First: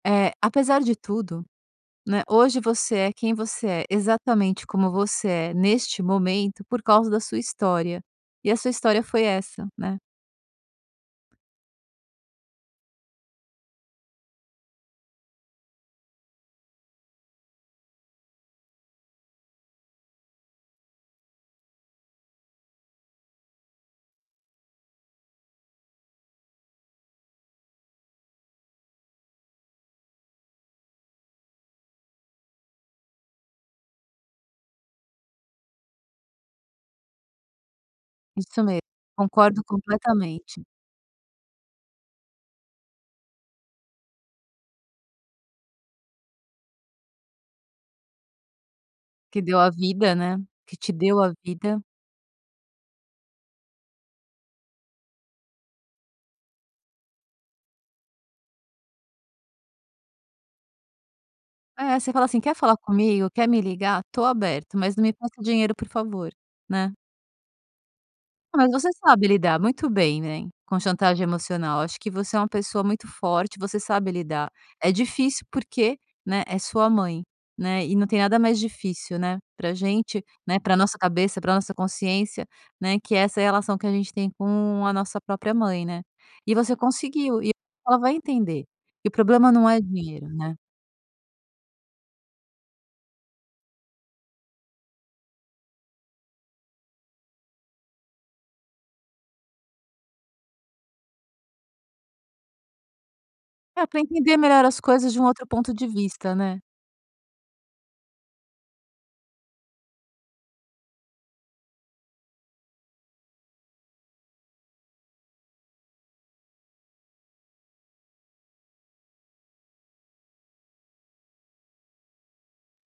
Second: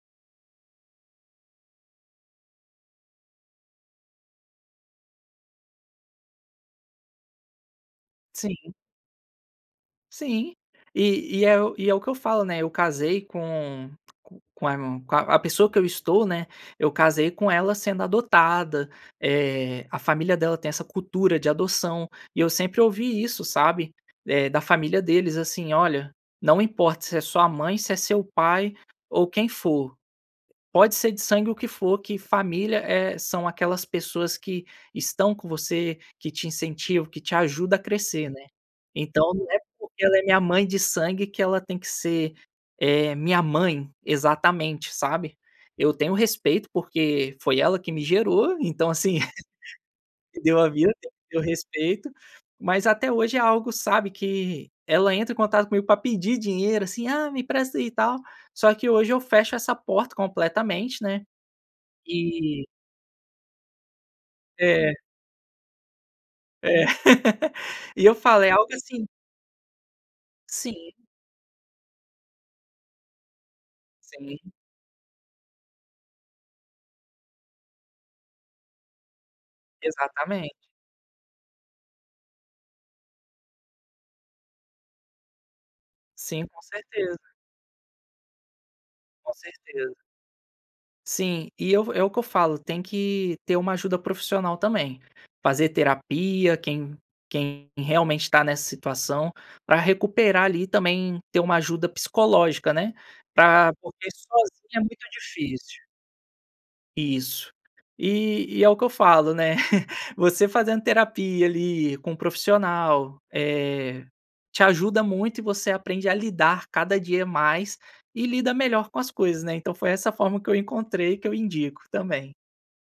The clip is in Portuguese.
É, apesar de tudo, né, hoje você é quem você é, exatamente como você é neste momento por causa da sua história, e a sua Sim. história foi essa, né. Sim. E e é o e é o que eu falo, né, eu casei com com aimon com a a pessoa que eu estou, né, eu casei com ela sendo adotada, eh, a família dela tem essa cultura de adoção. E eu sempre ouvi isso, sabe, eh, da família deles, assim: "Olha, não importa se é sua mãe, se é seu pai ou quem for. Pode ser de sangue, o que for. Que família é são aquelas pessoas que estão com você, que te incentivam, que te ajuda a crescer, né." Isso mesmo, Então, não é concordo porque ela é minha completamente. mãe de sangue que ela tem que ser, eh, minha mãe exatamente, sabe? Eu tenho respeito porque foi ela que me gerou, então assim, Que deu a vida, né, me deu a que te vida, deu a eu vida. respeito, mas até hoje é algo, sabe, que ela entra em contato comigo pra pedir dinheiro, assim: "Ah, me empresta aí, e tal". Só que hoje eu fecho essa porta completamente, né, É, você fala assim: "Quer e falar comigo? Quer me ligar? Tô aberto, É. mas não me peça dinheiro, por favor, É. né? E eu falo, é Não, mas algo você assim sabe lidar muito bem, né, com Sim. chantagem emocional. Acho que você é uma pessoa muito forte, você sabe Sim. lidar. É difícil porque, né, é sua mãe, né, e não tem nada mais difícil, né, para a gente, Exatamente. né, pra nossa cabeça, pra nossa consciência, né, que é essa relação que a gente tem com a nossa própria mãe, né, Sim. e Com você certeza. conseguiu e ela vai entender que o Com problema não é certeza. dinheiro, né. Sim, e eu vou é o que eu falo, tem que ter uma ajuda profissional também. Fazer terapia, quem quem realmente tá nessa situação, pra recuperar ali, também, ter uma ajuda psicológica, né, pra É pra porque entender melhor sozinha é as muito coisas de um outro ponto difícil. de vista, né. Isso. E e é o que eu falo, né, você fazendo terapia ali, com um profissional, eh, te ajuda muito e você aprende a lidar cada dia mais e lida melhor com as coisas, né. Então foi essa a forma que eu encontrei e que eu indico também.